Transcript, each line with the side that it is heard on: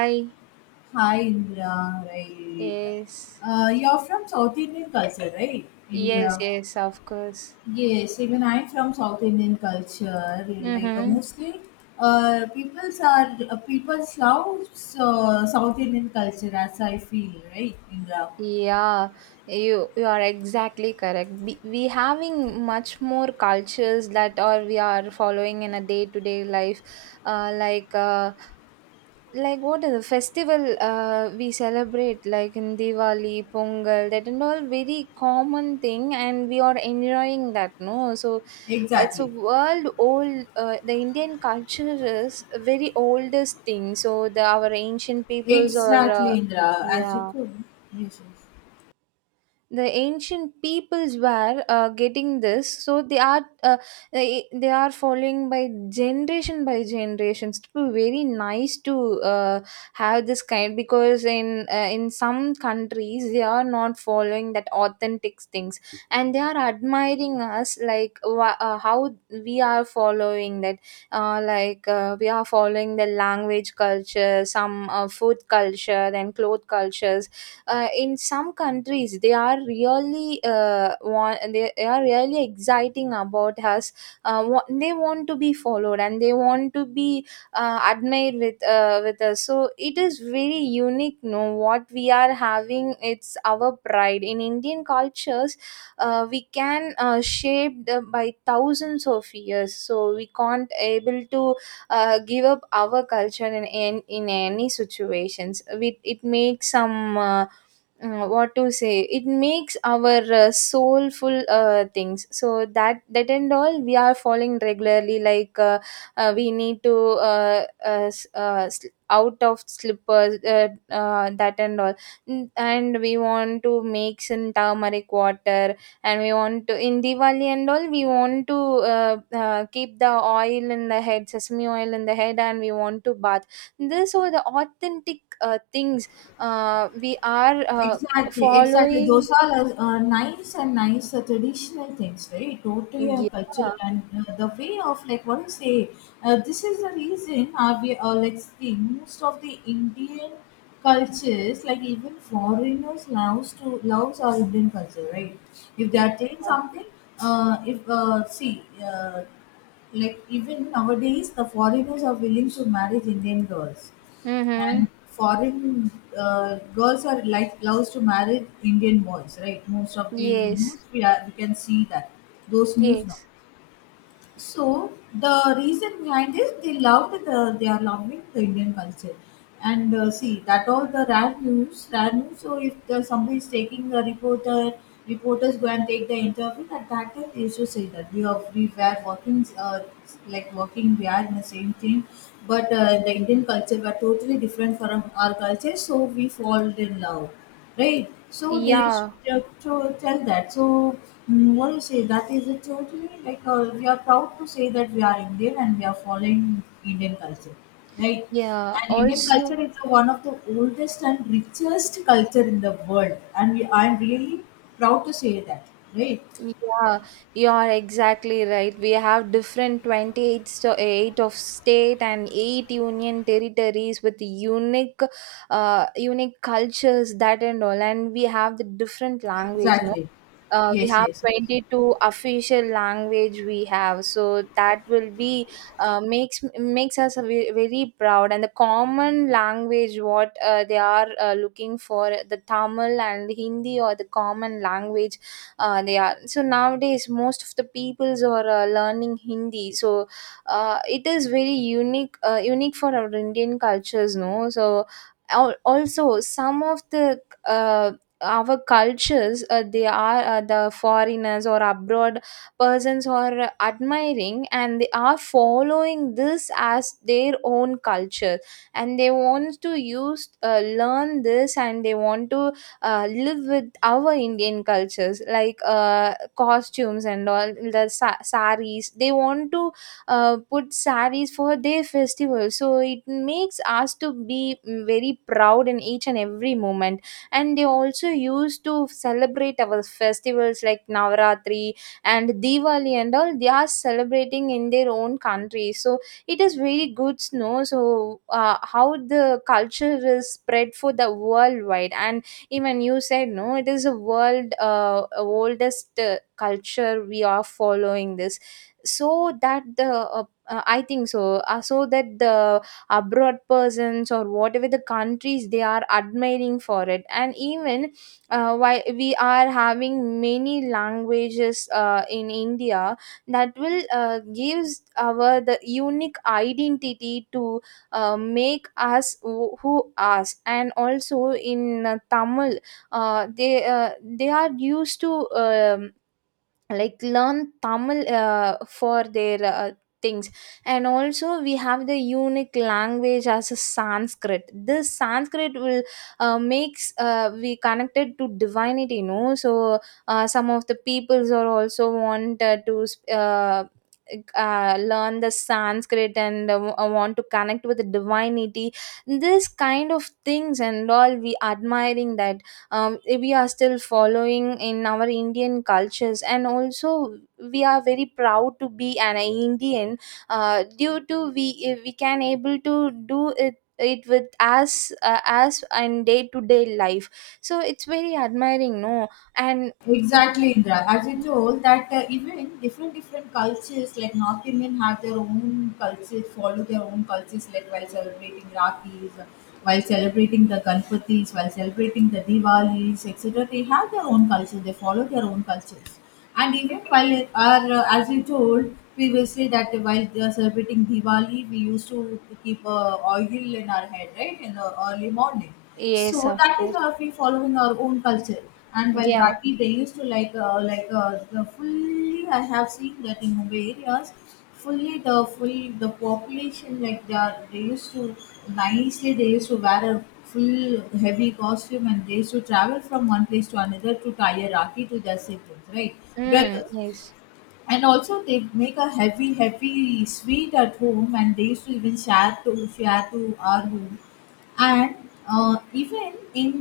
right: Hi.
left: Hi, Indra, right.
right: Yes.
left: You're from South Indian culture, right?
right: Yes,
left: Indra.
right: yes, of course.
left: Yes, even I'm from South Indian culture. Like
right: Mm-hmm.
left: mostly, people's are people's love South Indian culture as I feel, right, Indra?
right: Yeah, you are exactly correct. We having much more cultures that or we are following in a day to day life, uh, like uh, like what is the festival we celebrate like in Diwali, Pongal, that and all very common thing, and we are enjoying that. No, so it's a
left: Exactly,
right: world old, the Indian culture is a very oldest thing, so the our ancient peoples or
left: exactly, Indra. As you
right: yeah,
left: told, yes, yes.
right: the ancient peoples were getting this, so they are they are following by generation by generation. It's very nice to have this kind, because in some countries they are not following that authentic things, and they are admiring us like how we are following that, like we are following the language culture, some food culture, then cloth cultures. In some countries they are really want, they are really exciting about us. They want to be followed, and they want to be admired with us. So it is very unique, no, what we are having. It's our pride in Indian cultures. We can shape the, by thousands of years, so we can't able to give up our culture in, in any situations. We, it makes some what to say, it makes our soulful things, so that that and all we are following regularly, like we need to out of slippers, that and all. Mm, and we want to make some turmeric water, and we want to, in Diwali and all, we want to keep the oil in the head, sesame oil in the head, and we want to bath. These are the authentic things we are
left: Exactly, exactly.
right: following.
left: Those are nice and nice traditional things, right? Totally
right: Yeah.
left: cultural and the way of, like, what do you say? This is the reason are we like, see, most of the Indian cultures, like even foreigners, loves our Indian culture, right? If they
right: Yeah.
left: are doing something, if see. Like even nowadays the foreigners are willing to marry indian girls
right: Mm-hmm.
left: and foreign girls are like loves to marry Indian boys, right? Most of the
right: Yes.
left: news we can see that those news now.
right: Yes.
left: So the reason behind is they are loving the Indian culture, and see that all the rare news, rare news. So if somebody is taking a reporter, reporters go and take the interview. At that time, they used to say that we were working we are in the same team, but the Indian culture were totally different from our culture. So we fall in love, right? So they should
right: Yeah.
left: to tell that. So mm, what do you say? That is a totally like we are proud to say that we are Indian and we are following Indian culture, right?
right: Yeah.
left: And Indian
right: Also,
left: culture is one of the oldest and richest culture in the world, and I'm really proud to say that, right?
right: yeah, you are exactly right. We have different 28 eight of state and eight union territories with unique, unique cultures, that and all. And we have the different language.
left: Exactly.
right: We
left: Yes,
right: have
left: yes, yes.
right: 22 official language we have, so that will be makes us a very proud, and the common language, what they are looking for, the Tamil and Hindi, or the common language they are. So nowadays, most of the peoples are learning Hindi, so it is very unique, unique for our Indian cultures, no. So also, some of the uh, our cultures, they are, the foreigners or abroad persons are admiring, and they are following this as their own culture, and they want to use learn this, and they want to live with our Indian cultures, like costumes and all. The saris, they want to put saris for their festival, so it makes us to be very proud in each and every moment. And they also used to celebrate our festivals like Navaratri and Diwali and all. They are celebrating in their own country, so it is very good to know. So how the culture is spread for the worldwide, and even you said no, it is a world oldest culture we are following this. So that the I think so, so that the abroad persons or whatever the countries, they are admiring for it. And even while we are having many languages in India, that will gives our the unique identity to make us who us. And also in Tamil, uh, they uh, they are used to um, like learn Tamil for their things. And also we have the unique language as a Sanskrit. This Sanskrit will makes we connected to divinity, you know. So some of the peoples are also want to uh, learn the Sanskrit and want to connect with the divinity. This kind of things and all we admiring that, we are still following in our Indian cultures, and also we are very proud to be an Indian. Due to we can able to do it with us, as and day to day life. So it's very admiring, no? And
left: Exactly, Indra. As you told that even different different cultures like North Indian have their own cultures, follow their own cultures like while celebrating Rakhis, while celebrating the Ganpatis, while celebrating the Diwalis, etc. They have their own culture. They follow their own cultures. And even while it are as you told previously that while they are celebrating Diwali, we used to keep oil in our head, right, in the early morning,
right: yes,
left: so
right: of
left: that is
right: course,
left: we following our own culture. And while
right: yeah,
left: Rathi, they used to the fully. I have seen that in Mumbai areas, fully the full the population like they used to nicely they used to wear a full heavy costume and they used to travel from one place to another to tie a Rathi to their siblings, right,
right: mm,
left: brothers,
right: yes,
left: and also they make a heavy heavy sweet at home and they used to even share to our home. And even in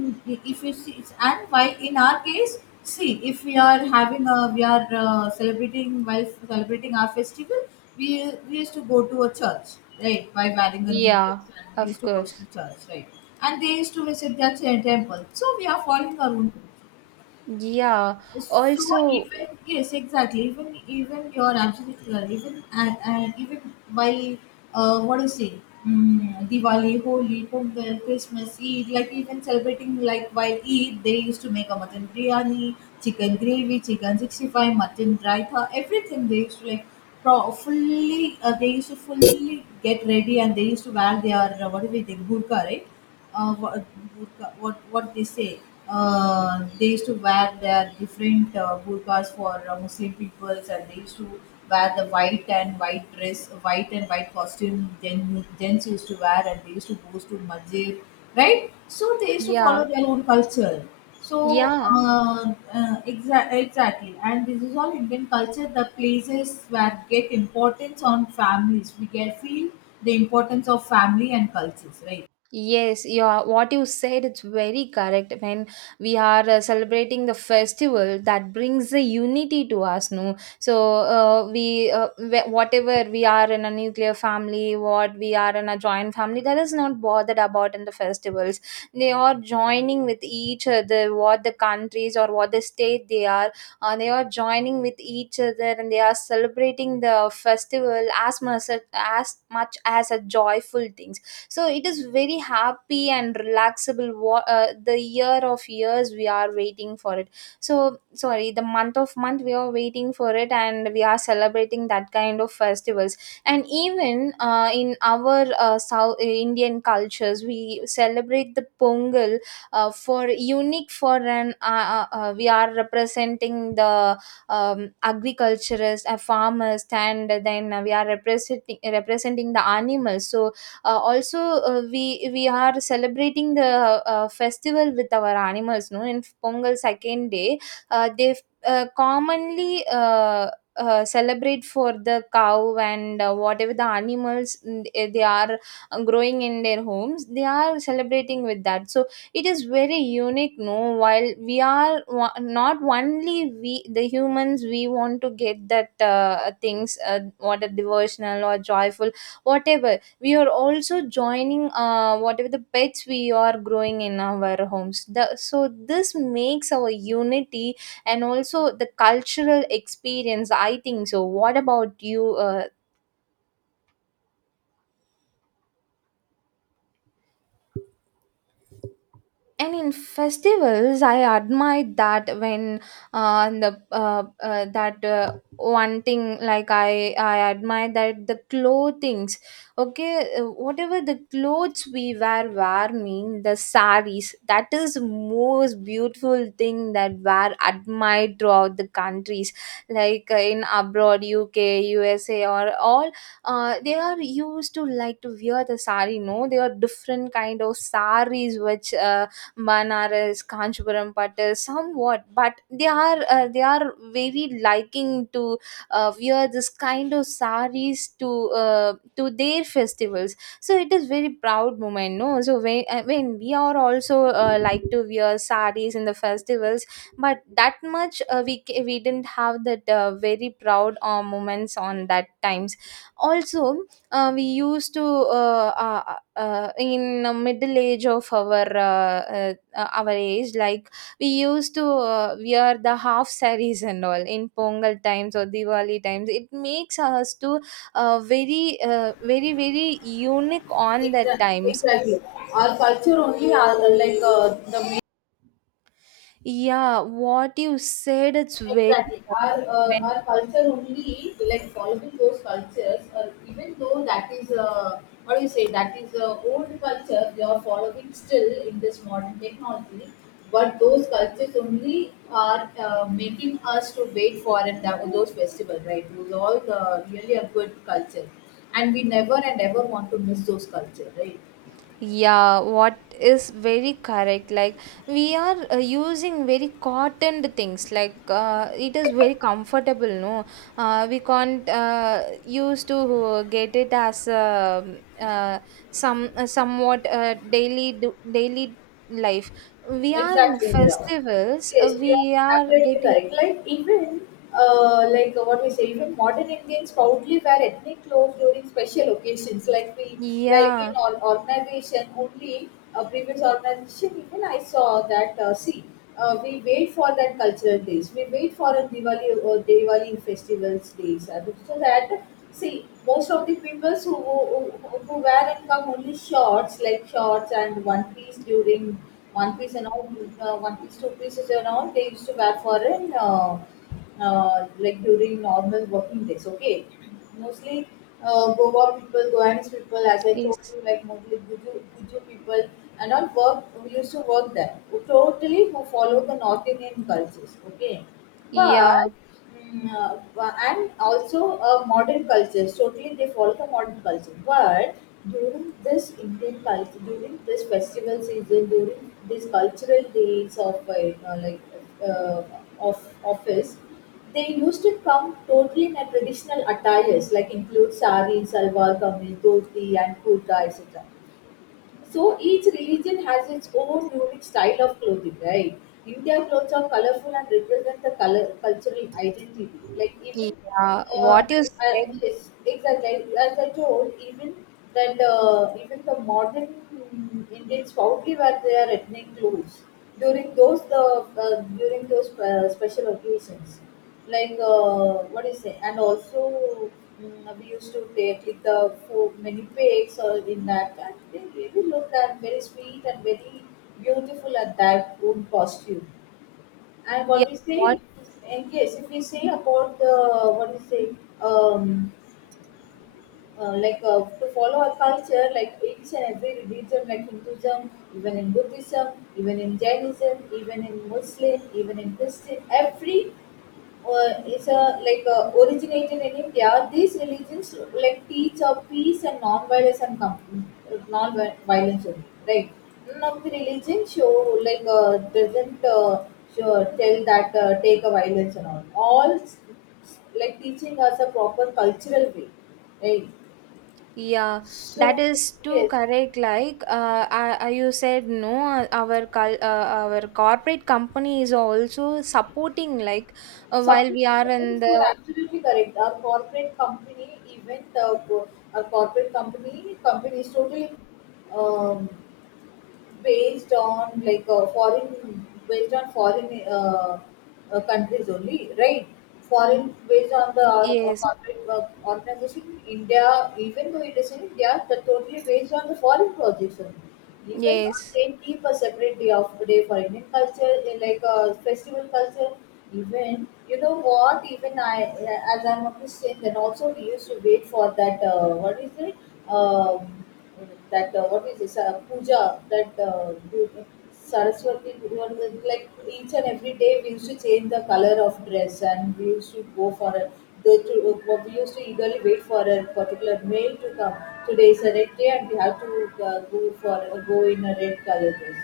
left: if you see and why in our case, see if we are celebrating while celebrating our festival, we used to go to a church, right, by wearing a new
right: yeah,
left: dress and we
right: of
left: used to go
right: course,
left: to church, right. And they used to visit their temple, so we are following our own.
right: yeah.
left: So
right: Also,
left: even yes, exactly. Even even you're absolutely right. Even and Even while what do you say? Mm, Diwali, Holi, Pongal, Christmas, Eid, like even celebrating like while Eid, they used to make a mutton biryani, chicken gravy, chicken 65, mutton raita, everything. They used to like fully. They used to fully get ready and they used to wear their what do we think burqa, right? uh, what, what they say. They used to wear their different burqas for Muslim people, and they used to wear the white and white dress, white and white costume. Gents used to wear, and they used to go to masjid, right? So they used to follow
right: yeah,
left: their own culture. So
right: yeah.
left: uh, exactly, and this is all Indian culture. The places where get importance on families, we get feel the importance of family and cultures, right?
right: Yes, yeah, what you said it's very correct. When we are celebrating the festival, that brings the unity to us, no? So we, whatever we are in a nuclear family, what we are in a joint family, that is not bothered about in the festivals. They are joining with each other, what the countries or what the state they are joining with each other, and they are celebrating the festival as much as a joyful thing, so it is very happy and relaxable. The year of years we are waiting for it, so sorry, the month of month we are waiting for it, and we are celebrating that kind of festivals. And even in our South Indian cultures we celebrate the Pongal for unique, for an we are representing the agriculturists, farmers, and then we are representing the animals. So also, we are celebrating the festival with our animals, no. In Pongal second day, they commonly celebrate for the cow, and whatever the animals, mm, eh, they are growing in their homes, they are celebrating with that. So it is very unique, no. While we are not only we the humans, we want to get that things, what are devotional or joyful, whatever. We are also joining, whatever the pets we are growing in our homes, the. So this makes our unity, and also the cultural experience. I think so, what about you? And in festivals I admire that, when the that one thing, like I admire that the clothings. Okay, whatever the clothes we wear mean, the saris, that is most beautiful thing that were admired throughout the countries, like in abroad, UK, USA or all, they are used to like to wear the sari, no. They are different kind of saris, which Banaras, Kanchipuram pattu, somewhat, but they are very liking to wear this kind of saris to their festivals. So it is very proud moment, no? So when I mean, we are also like to wear saris in the festivals, but that much we we didn't have that very proud moments on that times. Also, we used to in the middle age of our age, like we used to wear the half sarees and all in Pongal times or Diwali times, it makes us to very very very unique on that times.
left: Exactly. Our culture only are the main
right: Yeah, what you said it's very
left: exactly
right: correct.
left: our
right: When,
left: culture only like following those cultures even though that is what do you say, that is old culture they are following still in this modern technology, but those cultures only are making us to wait for and that, those festivals, right, those all the really a good culture, and we never and ever want to miss those culture, right.
right: yeah, what is very correct. Like we are using very cottoned things. Like it is very comfortable, no. We can't use to get it as some somewhat daily do, daily life. We are in
left: Exactly, Indira.
right: festivals. Uh,
left: Yes, you
right: we
left: are
right: are
left: absolutely
right: getting,
left: correct. Like even what we say, even modern Indians proudly wear ethnic clothes during special occasions. Like we, like
right: yeah.
left: in all organization, only previous organization. Even I saw that. See, we wait for that cultural days. We wait for a Diwali or Diwali festivals days. So that see, most of the people who wear and come only shorts, like shorts and one piece during one piece and all, one piece, two pieces and all, they used to wear for an, like during normal working days. Okay, mostly Goa people, Goanese people, as I told
right: Yes.
left: you, like mostly Guju people and all work who used to work there. Who totally who follow the North Indian cultures. Okay,
right: Yeah.
left: but mm, and also a modern culture. Totally, they follow the modern culture. But during this Indian culture, during this festival season, during these cultural days of like uh, of office, they used to come totally in a traditional attires, like include sari, salwar kameez, dhoti, and kurta, etc. So each religion has its own unique style of clothing, right? India clothes are colorful and represent the color cultural identity. Like even,
right: Yeah.
left: uh,
right: What you said.
left: yes, exactly. Like, as I told, even that even the modern Indians proudly wear their ethnic clothes during those the uh, during those special occasions, like what is it? And also mm, we used to take like the food, many pigs or in that, and they really look and very sweet and very beautiful at that own costume. And
right: Yeah.
left: what we
right: What.
left: say, and yes, if we say about the what we say. Um, to follow our culture, like each and every religion, like Hinduism, even in Buddhism, even in Jainism, even in Muslim, even in Christian, every is a like originated in India. These religions like teach of peace and non-violence and non-violence, only, right? None of the religion show like doesn't show, tell that take a violence and all. Like teaching us a proper cultural way, right?
right: Yeah, that
left: So,
right: is too
left: yes,
right: correct. Like, I, you said no. Our our corporate company is also supporting. Like, while
left: support
right: we are in
left: programs, you
right: the.
left: are absolutely correct. Our corporate company, even the our corporate company, company is totally um, based on like foreign based on foreign countries only, right, foreign based on the
right: Yes,
left: corporate organization india, even though it is in india they're totally based on the foreign projects only, even though
right: yes,
left: they keep a separate day of day for indian culture like a festival culture. Even, you know what, even I as I'm a Christian then also we used to wait for that what is it, that what is this puja that Saraswati Durga. Like each and every day we used to change the color of dress and we used to go for a they to, we used to eagerly wait for a particular male to come. Today is a red day and we have to go in a red color dress.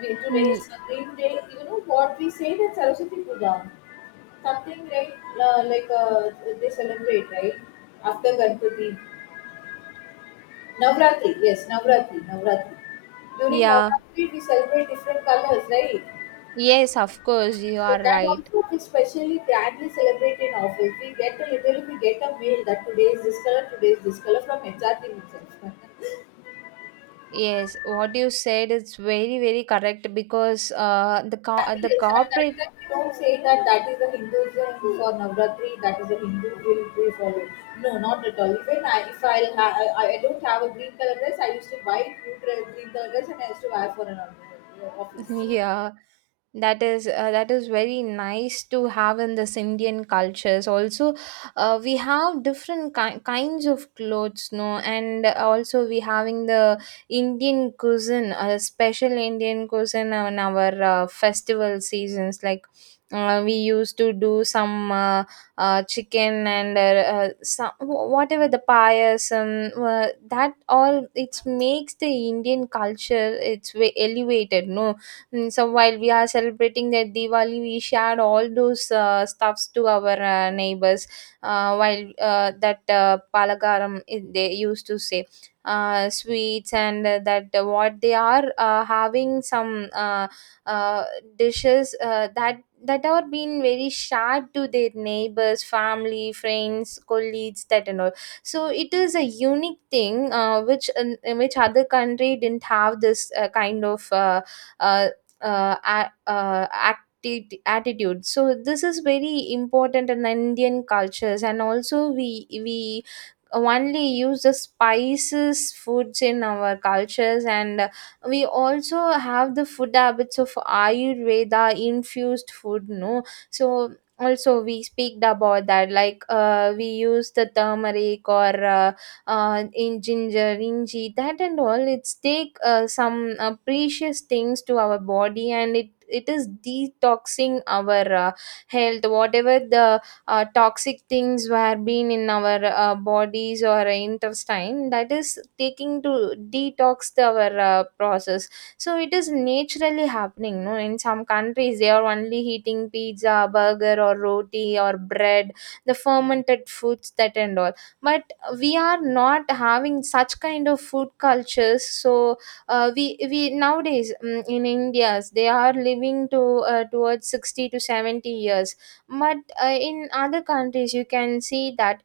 left: Today
right: mm,
left: is a green day. You know what we say that Saraswati Puja something, right, uh, like uh, they celebrate, right, after Ganpati. Navratri, yes, Navratri, Navratri. During
right: yeah,
left: Navratri, we celebrate different colors, right?
right: yes. Of course, you
left: Yes,
right: are
left: that
right: right.
left: also we specially grandly celebrate in office. We get a literally we get a mail that today is this color, today is this color from HR team itself.
right: Yes, what you said is very very correct, because the
left: That-
right: the
left: yes, at that
right: corporate.
left: time we don't say that that is the Hinduism for Navratri, that is the Hindu will we follow. No, not at all. Even I, if I, ha- I don't have a green color dress, I used to buy blue dress, green color dress, and I used to wear for an office.
right: Yeah, that is very nice to have in this Indian cultures. Also, we have different kinds of clothes, no, and also we having the Indian cuisine, a special Indian cuisine on our festival seasons. Like we used to do some chicken and some whatever the payasam, that all it makes the Indian culture it's way elevated, no. Mm, so while we are celebrating their Diwali, we shared all those stuffs to our neighbors. While that palagaram, they used to say sweets and that what they are having some uh, dishes that are being very shared to their neighbors, family, friends, colleagues, that and all. So it is a unique thing, which, in which other country didn't have this kind of. Uh, uh, a- Attitude, so this is very important in indian cultures, and also we only use the spices foods in our cultures. And we also have the food habits of ayurveda infused food, no? So also we speak about that, like we use the turmeric or in ginger inji that and all. It's take some precious things to our body, and it is detoxing our health. Whatever the toxic things were being in our bodies or intestine, that is taking to detox the, our process. So it is naturally happening, no? In some countries they are only eating pizza, burger, or roti or bread, the fermented foods that and all. But we are not having such kind of food cultures. So we nowadays in india's, they are living to towards 60 to 70 years. But in other countries you can see that,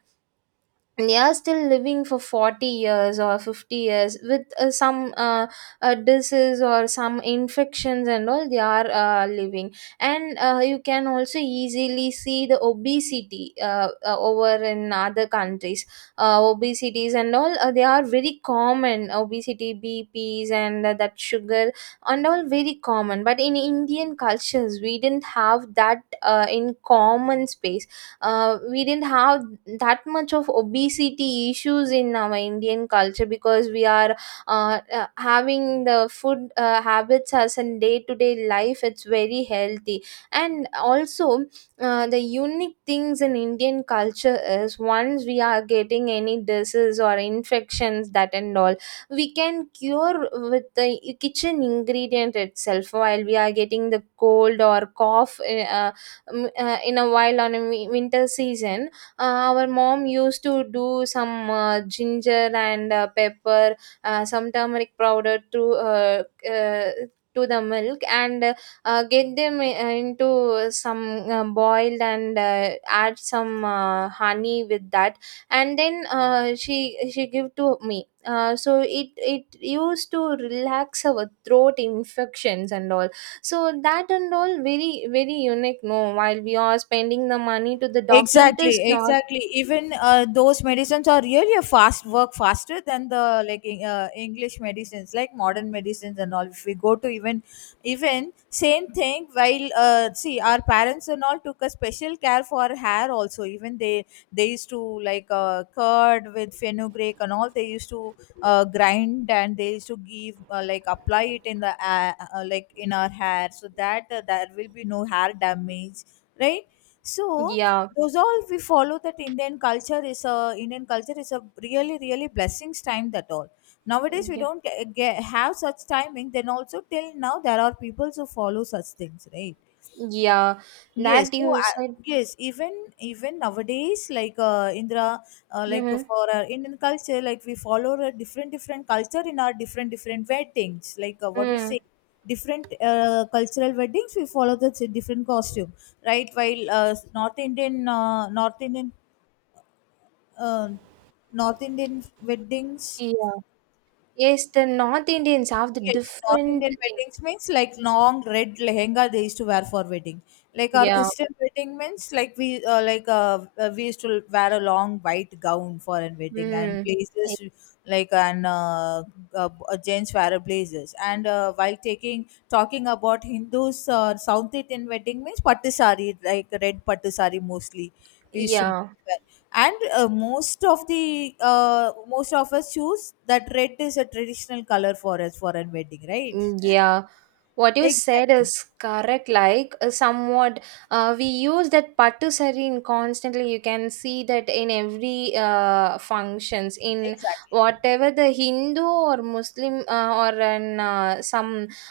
right: and they are still living for 40 years or 50 years with some disease or some infections and all, they are living. And you can also easily see the obesity over in other countries. Obesities and all, they are very common: obesity, bps, and that sugar and all, very common. But in indian cultures we didn't have that in common space. We didn't have that much of obesity issues in our indian culture, because we are having the food habits as in day to day life, it's very healthy. And also the unique things in indian culture is, once we are getting any disease or infections that and all, we can cure with the kitchen ingredient itself. While we are getting the cold or cough, in a while on a winter season, our mom used to do some ginger and pepper, some turmeric powder uh, to the milk, and get them into some boiled, and add some honey with that. And then she give to me, so it used to relax our throat infections and all. So that and all very very unique. No, while we are spending the money to the doctor, it
left: exactly
right: is not.
left: exactly Even those medicines are really a fast work faster than the English medicines, like modern medicines and all, if we go to even same thing. While see, our parents and all took a special care for hair also. Even they used to, like curd with fenugreek and all, they used to grind and they used to give, like apply it in the like in our hair, so that there will be no hair damage, right? So
right: Yeah,
left: those all we follow. That Indian culture is a, Indian culture is a really really blessings time. That all nowadays we
right: yeah,
left: don't get, have such timing. Then also till now there are people who follow such things, right?
right: yeah.
left: Yes,
right: That
left: so
right: you said.
left: yes, even nowadays, like Indra, like
right: Mm-hmm.
left: for our Indian culture, like we follow a different different culture in our different different weddings. Like what we
right: Mm,
left: say, different cultural weddings, we follow the different costume, right? While North Indian, uh, North Indian weddings.
right: yeah. Yes, the North Indians have the
left: Yes, North
right: different
left: Indian
right: things.
left: weddings means like long red lehenga they used to wear for wedding. Like our
right: Yeah.
left: Christian wedding means like we used to wear a long white gown for a wedding and
right: Mm.
left: blazers, like and uh, gents wear blazers. And while taking talking about Hindus, South Indian wedding means pattu sari, like red pattu sari mostly we used to wear.
right: Yeah.
left: And most of the most of us choose that red is a traditional color for us for a wedding, right?
right: Mm, yeah. What you said
left: exactly
right: is correct, like somewhat we use that pattu sari in constantly, you can see that in every functions in
left: exactly
right: whatever the hindu or muslim or in some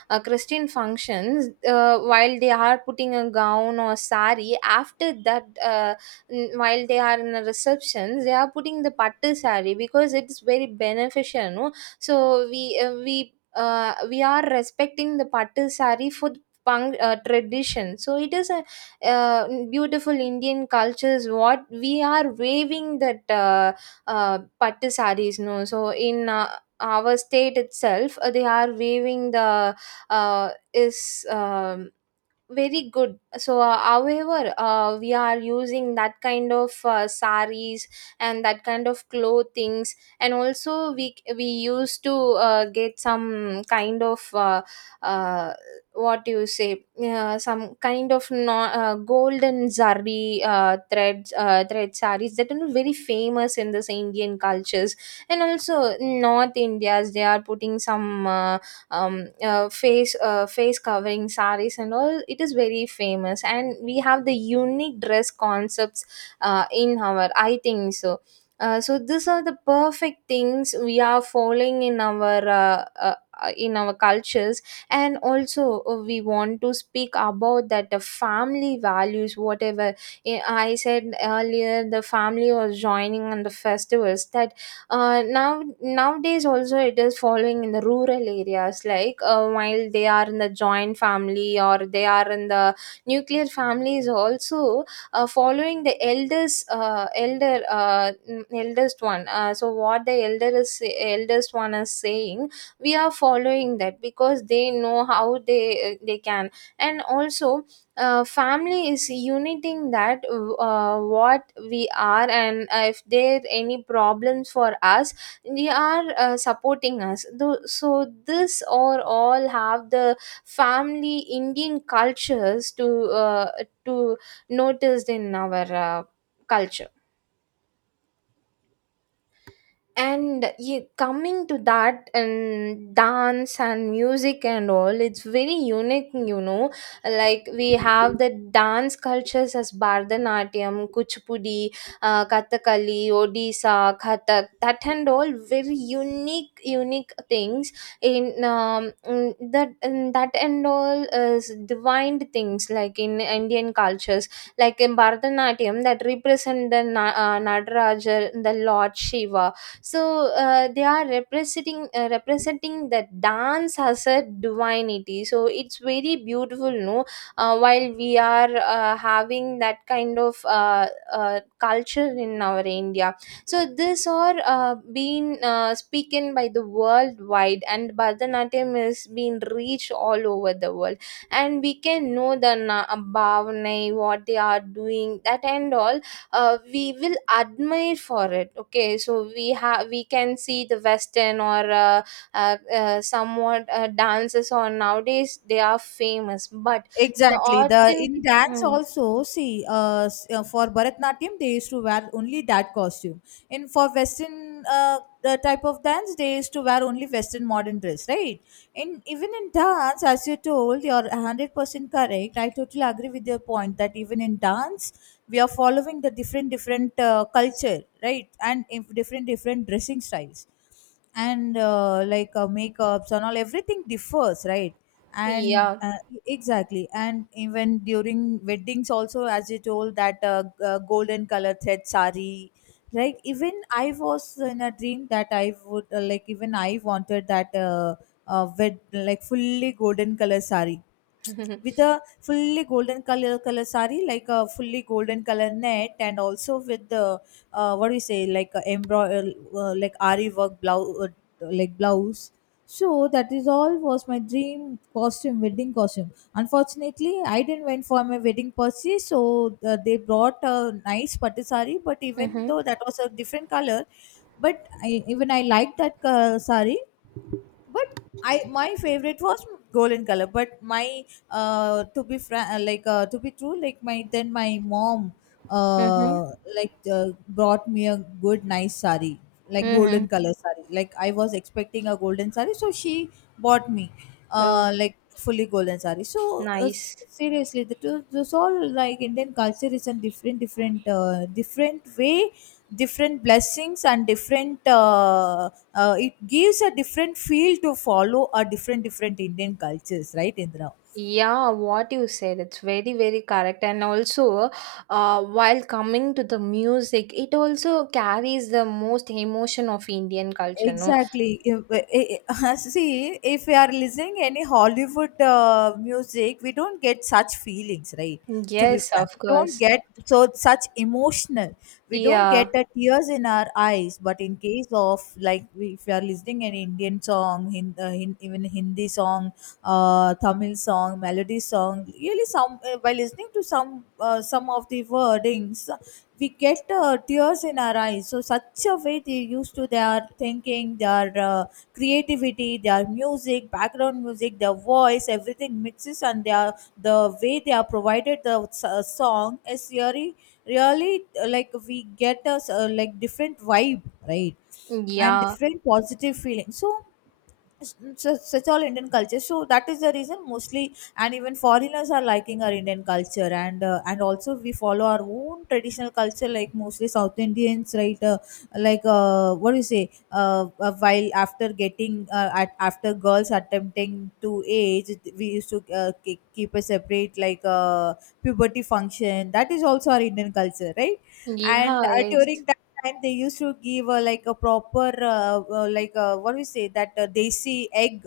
right: christian functions. While they are putting a gown or sari, after that, uh, while they are in the receptions, they are putting the pattu sari because it's very beneficial, no? So we uh, we we are respecting the pattu sari for the tradition. So it is a uh, beautiful indian cultures what we are waving, that uh, pattu saris, no? So in our state itself, they are waving the uh, is um, very good. So however we are using that kind of saris and that kind of clothings. And also we used to get some kind of uh, what do you say, some kind of, no, golden zari threads, thread saris that are very famous in this indian cultures. And also north indias, they are putting some face covering saris and all, it is very famous. And we have the unique dress concepts in our, I think so. So these are the perfect things we are following in our cultures. And also we want to speak about that the family values. Whatever i I said earlier, the family was joining on the festivals. That now nowadays also it is following in the rural areas, like while they are in the joint family or they are in the nuclear families also, following the eldest, eldest one. So what the elder is eldest one is saying, we are following that, because they know how they can. And also family is uniting, that what we are. And if there any problems for us, they are supporting us. So this or all have the family indian cultures to uh, to noticed in our culture. And you coming to that, and dance and music and all, it's very unique, you know. Like we have the dance cultures as bharatanatyam, kuchipudi, kathakali, odisha, kathak, that and all, very unique unique things in that. And that and all is divine things, like in indian cultures. Like in bharatanatyam, that represent the nadaraja, the lord shiva. So they are representing representing the dance as a divinity, so it's very beautiful, no? While we are having that kind of culture in our india. So this are being spoken by the worldwide, and bharatanatyam is being reached all over the world. And we can know the bhavnai, what they are doing that and all, we will admire for it. Okay, so we have, we can see the western or somewhat dances on nowadays they are famous. But the
left: Exactly. The in
right: authentic.
left: dance
right: Mm,
left: also, see for Bharatnatyam they used to wear only that costume. In for Western, the type of dance they used to wear only Western modern dress, right? In even in dance, as you told, you're 100% correct. I totally agree with your point that even in dance we are following the different different culture, right? And if different different dressing styles and makeups and all, everything differs, right? and
right: yeah.
left: exactly. And even during weddings also, as you told, that golden color thread sari, right? Even I was in a dream that I would even I wanted that, with like fully golden color sari,
right: Mm-hmm,
left: with a fully golden color sari, like a fully golden color net, and also with the what do you say, like a embroider, like ari work blouse, like blouse. So that is all was my dream costume, wedding costume. Unfortunately I didn't went for my wedding per. So they brought a nice pattu sari, but even though that was a different color, but even I liked that sari. But I, my favorite was golden color. But my to be fra- like to be true, like my then my mom
right: mm-hmm,
left: uh like brought me a good nice sari, like
right: mm-hmm.
left: golden color sari. Like I was expecting a golden sari, so she bought me
right: Oh,
left: like fully golden saree. So
right: nice.
left: seriously, this all, like Indian culture is a different, different, different way, different blessings and different. It gives a different feel to follow a different, different Indian cultures, right, Indra?
right: Yeah, what you said it's very very correct. And also while coming to the music, it also carries the most emotion of indian culture, no?
left: Exactly. See, if we are listening any Hollywood music, we don't get such feelings, right? To be
right: Yes,
left: frank,
right: of
left: we don't
right: course.
left: get such emotional. We don't
right: Yeah,
left: get the tears in our eyes. But in case of like, if we are listening an Indian song, even Hindi song, Tamil song, melody song, really some by listening to some of the wordings, we get tears in our eyes. So such a way they used to, their thinking, their creativity, their music, background music, their voice, everything mixes, and their the way they are provided the song is really really like we get us like different vibe, right? And
right: yeah,
left: different positive feeling. So such, such all Indian culture. So that is the reason mostly, and even foreigners are liking our Indian culture. And and also we follow our own traditional culture, like mostly South Indians, right? What do you say? While after getting at after girls attempting to age, we used to keep a separate like puberty function. That is also our Indian culture, right? And
right: yeah, yes,
left: during that, and they used to give, like a proper like what we say, that desi egg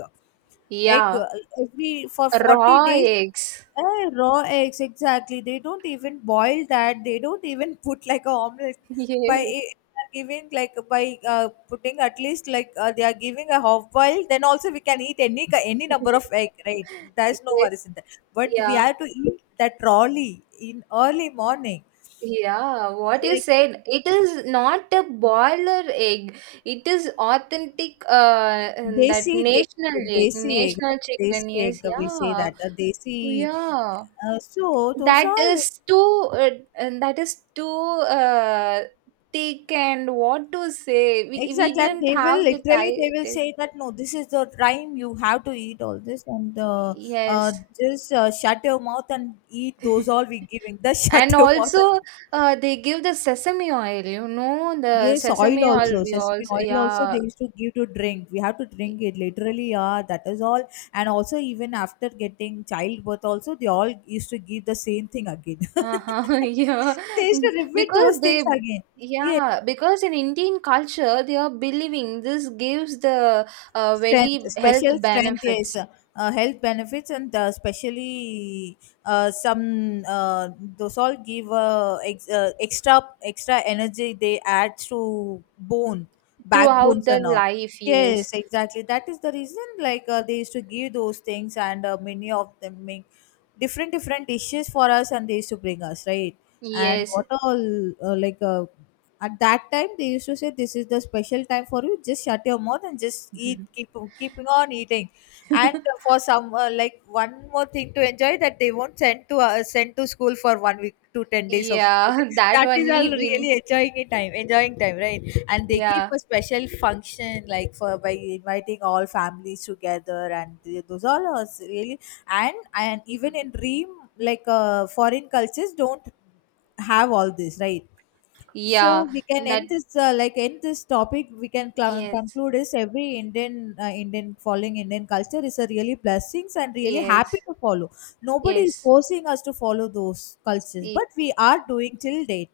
left: egg
right: yeah.
left: uh, every for 40
right: Raw
left: days.
right: eggs.
left: Raw eggs, exactly. They don't even boil that, they don't even put like a omelette, by giving like by putting at least like they are giving a half boil. Then also we can eat any number of egg, right?
right: Yes,
left: There's no
right: yes,
left: worries in that, but we
right: yeah,
left: have to eat that rawly, in early morning.
right: yeah. What you
left: Like
right: said, it is not a boiler egg. It is authentic. And that
left: desi
right: national
left: desi
right: egg,
left: desi egg,
right: national
left: right?
right: chicken.
left: Desi egg,
right: Yes,
left: we say
right: yeah,
left: that a desi,
right: yeah.
left: so those
right: That
left: all is
right: is too. And that is too. Thick and what to say. We
left: exactly. And
right: didn't
left: they will
right: have the
left: literally, they will
right: time.
left: say that no, this is the time you have to eat all this. And uh,
right: Yes.
left: just shut your mouth and eat those all we giving the, shut
right: And
left: your mouth and,
right: also, they give the sesame oil, you know, the
left: yes, oil
right: sesame oil
left: also,
right: we
left: sesame
right: also,
left: oil also
right: yeah,
left: they used to give to drink. We have to drink it literally, yeah, that is all. And also even after getting childbirth also, they all used to give the same thing again.
right: uh-huh, yeah,
left: They used to repeat those
right: because they,
left: things again. Yes,
right: yeah, because in Indian culture, they are believing this gives the
left: strength,
right: very health
left: special strength, yes,
right: benefits
left: health benefits. And especially some those all give, extra extra energy. They add to bone,
right: throughout
left: backbones,
right: the
left: and all.
right: life, yes,
left: Yes, exactly. That is the reason. Like they used to give those things, and many of them make different different dishes for us, and they used to bring us, right? And
right: yes,
left: what all uh, like uh, at that time, they used to say, "This is the special time for you. Just shut your mouth and just eat. Keep keeping on eating." And for some, like one more thing to enjoy, that they won't send to, send to school for 1 week to 10 days of
right: yeah,
left: period.
right: that
left: That is
right: only
left: all
right: been,
left: really enjoying it time, enjoying time, right? And they
right: yeah,
left: keep a special function, like, for by inviting all families together. And those all are really, and even in dream, like foreign cultures don't have all this, right? So
right: yeah,
left: we can
right: that,
left: end this, end this topic. We can
right: yes,
left: conclude, is every Indian Indian following Indian culture is a really blessings and really
right: yes,
left: happy to follow. Nobody is
right: yes,
left: forcing us to follow those cultures, but
right: yes.
left: we are doing till date,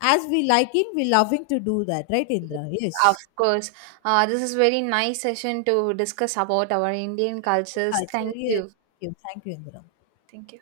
left: as we liking, we loving to do that, right,
right: Yes,
left: Indra?
right: of
left: Yes.
right: course. This is very nice session to discuss about our Indian cultures.
left: Culture,
right: Thank
left: yes. Thank
right: you.
left: you, Indra.
right: Thank you.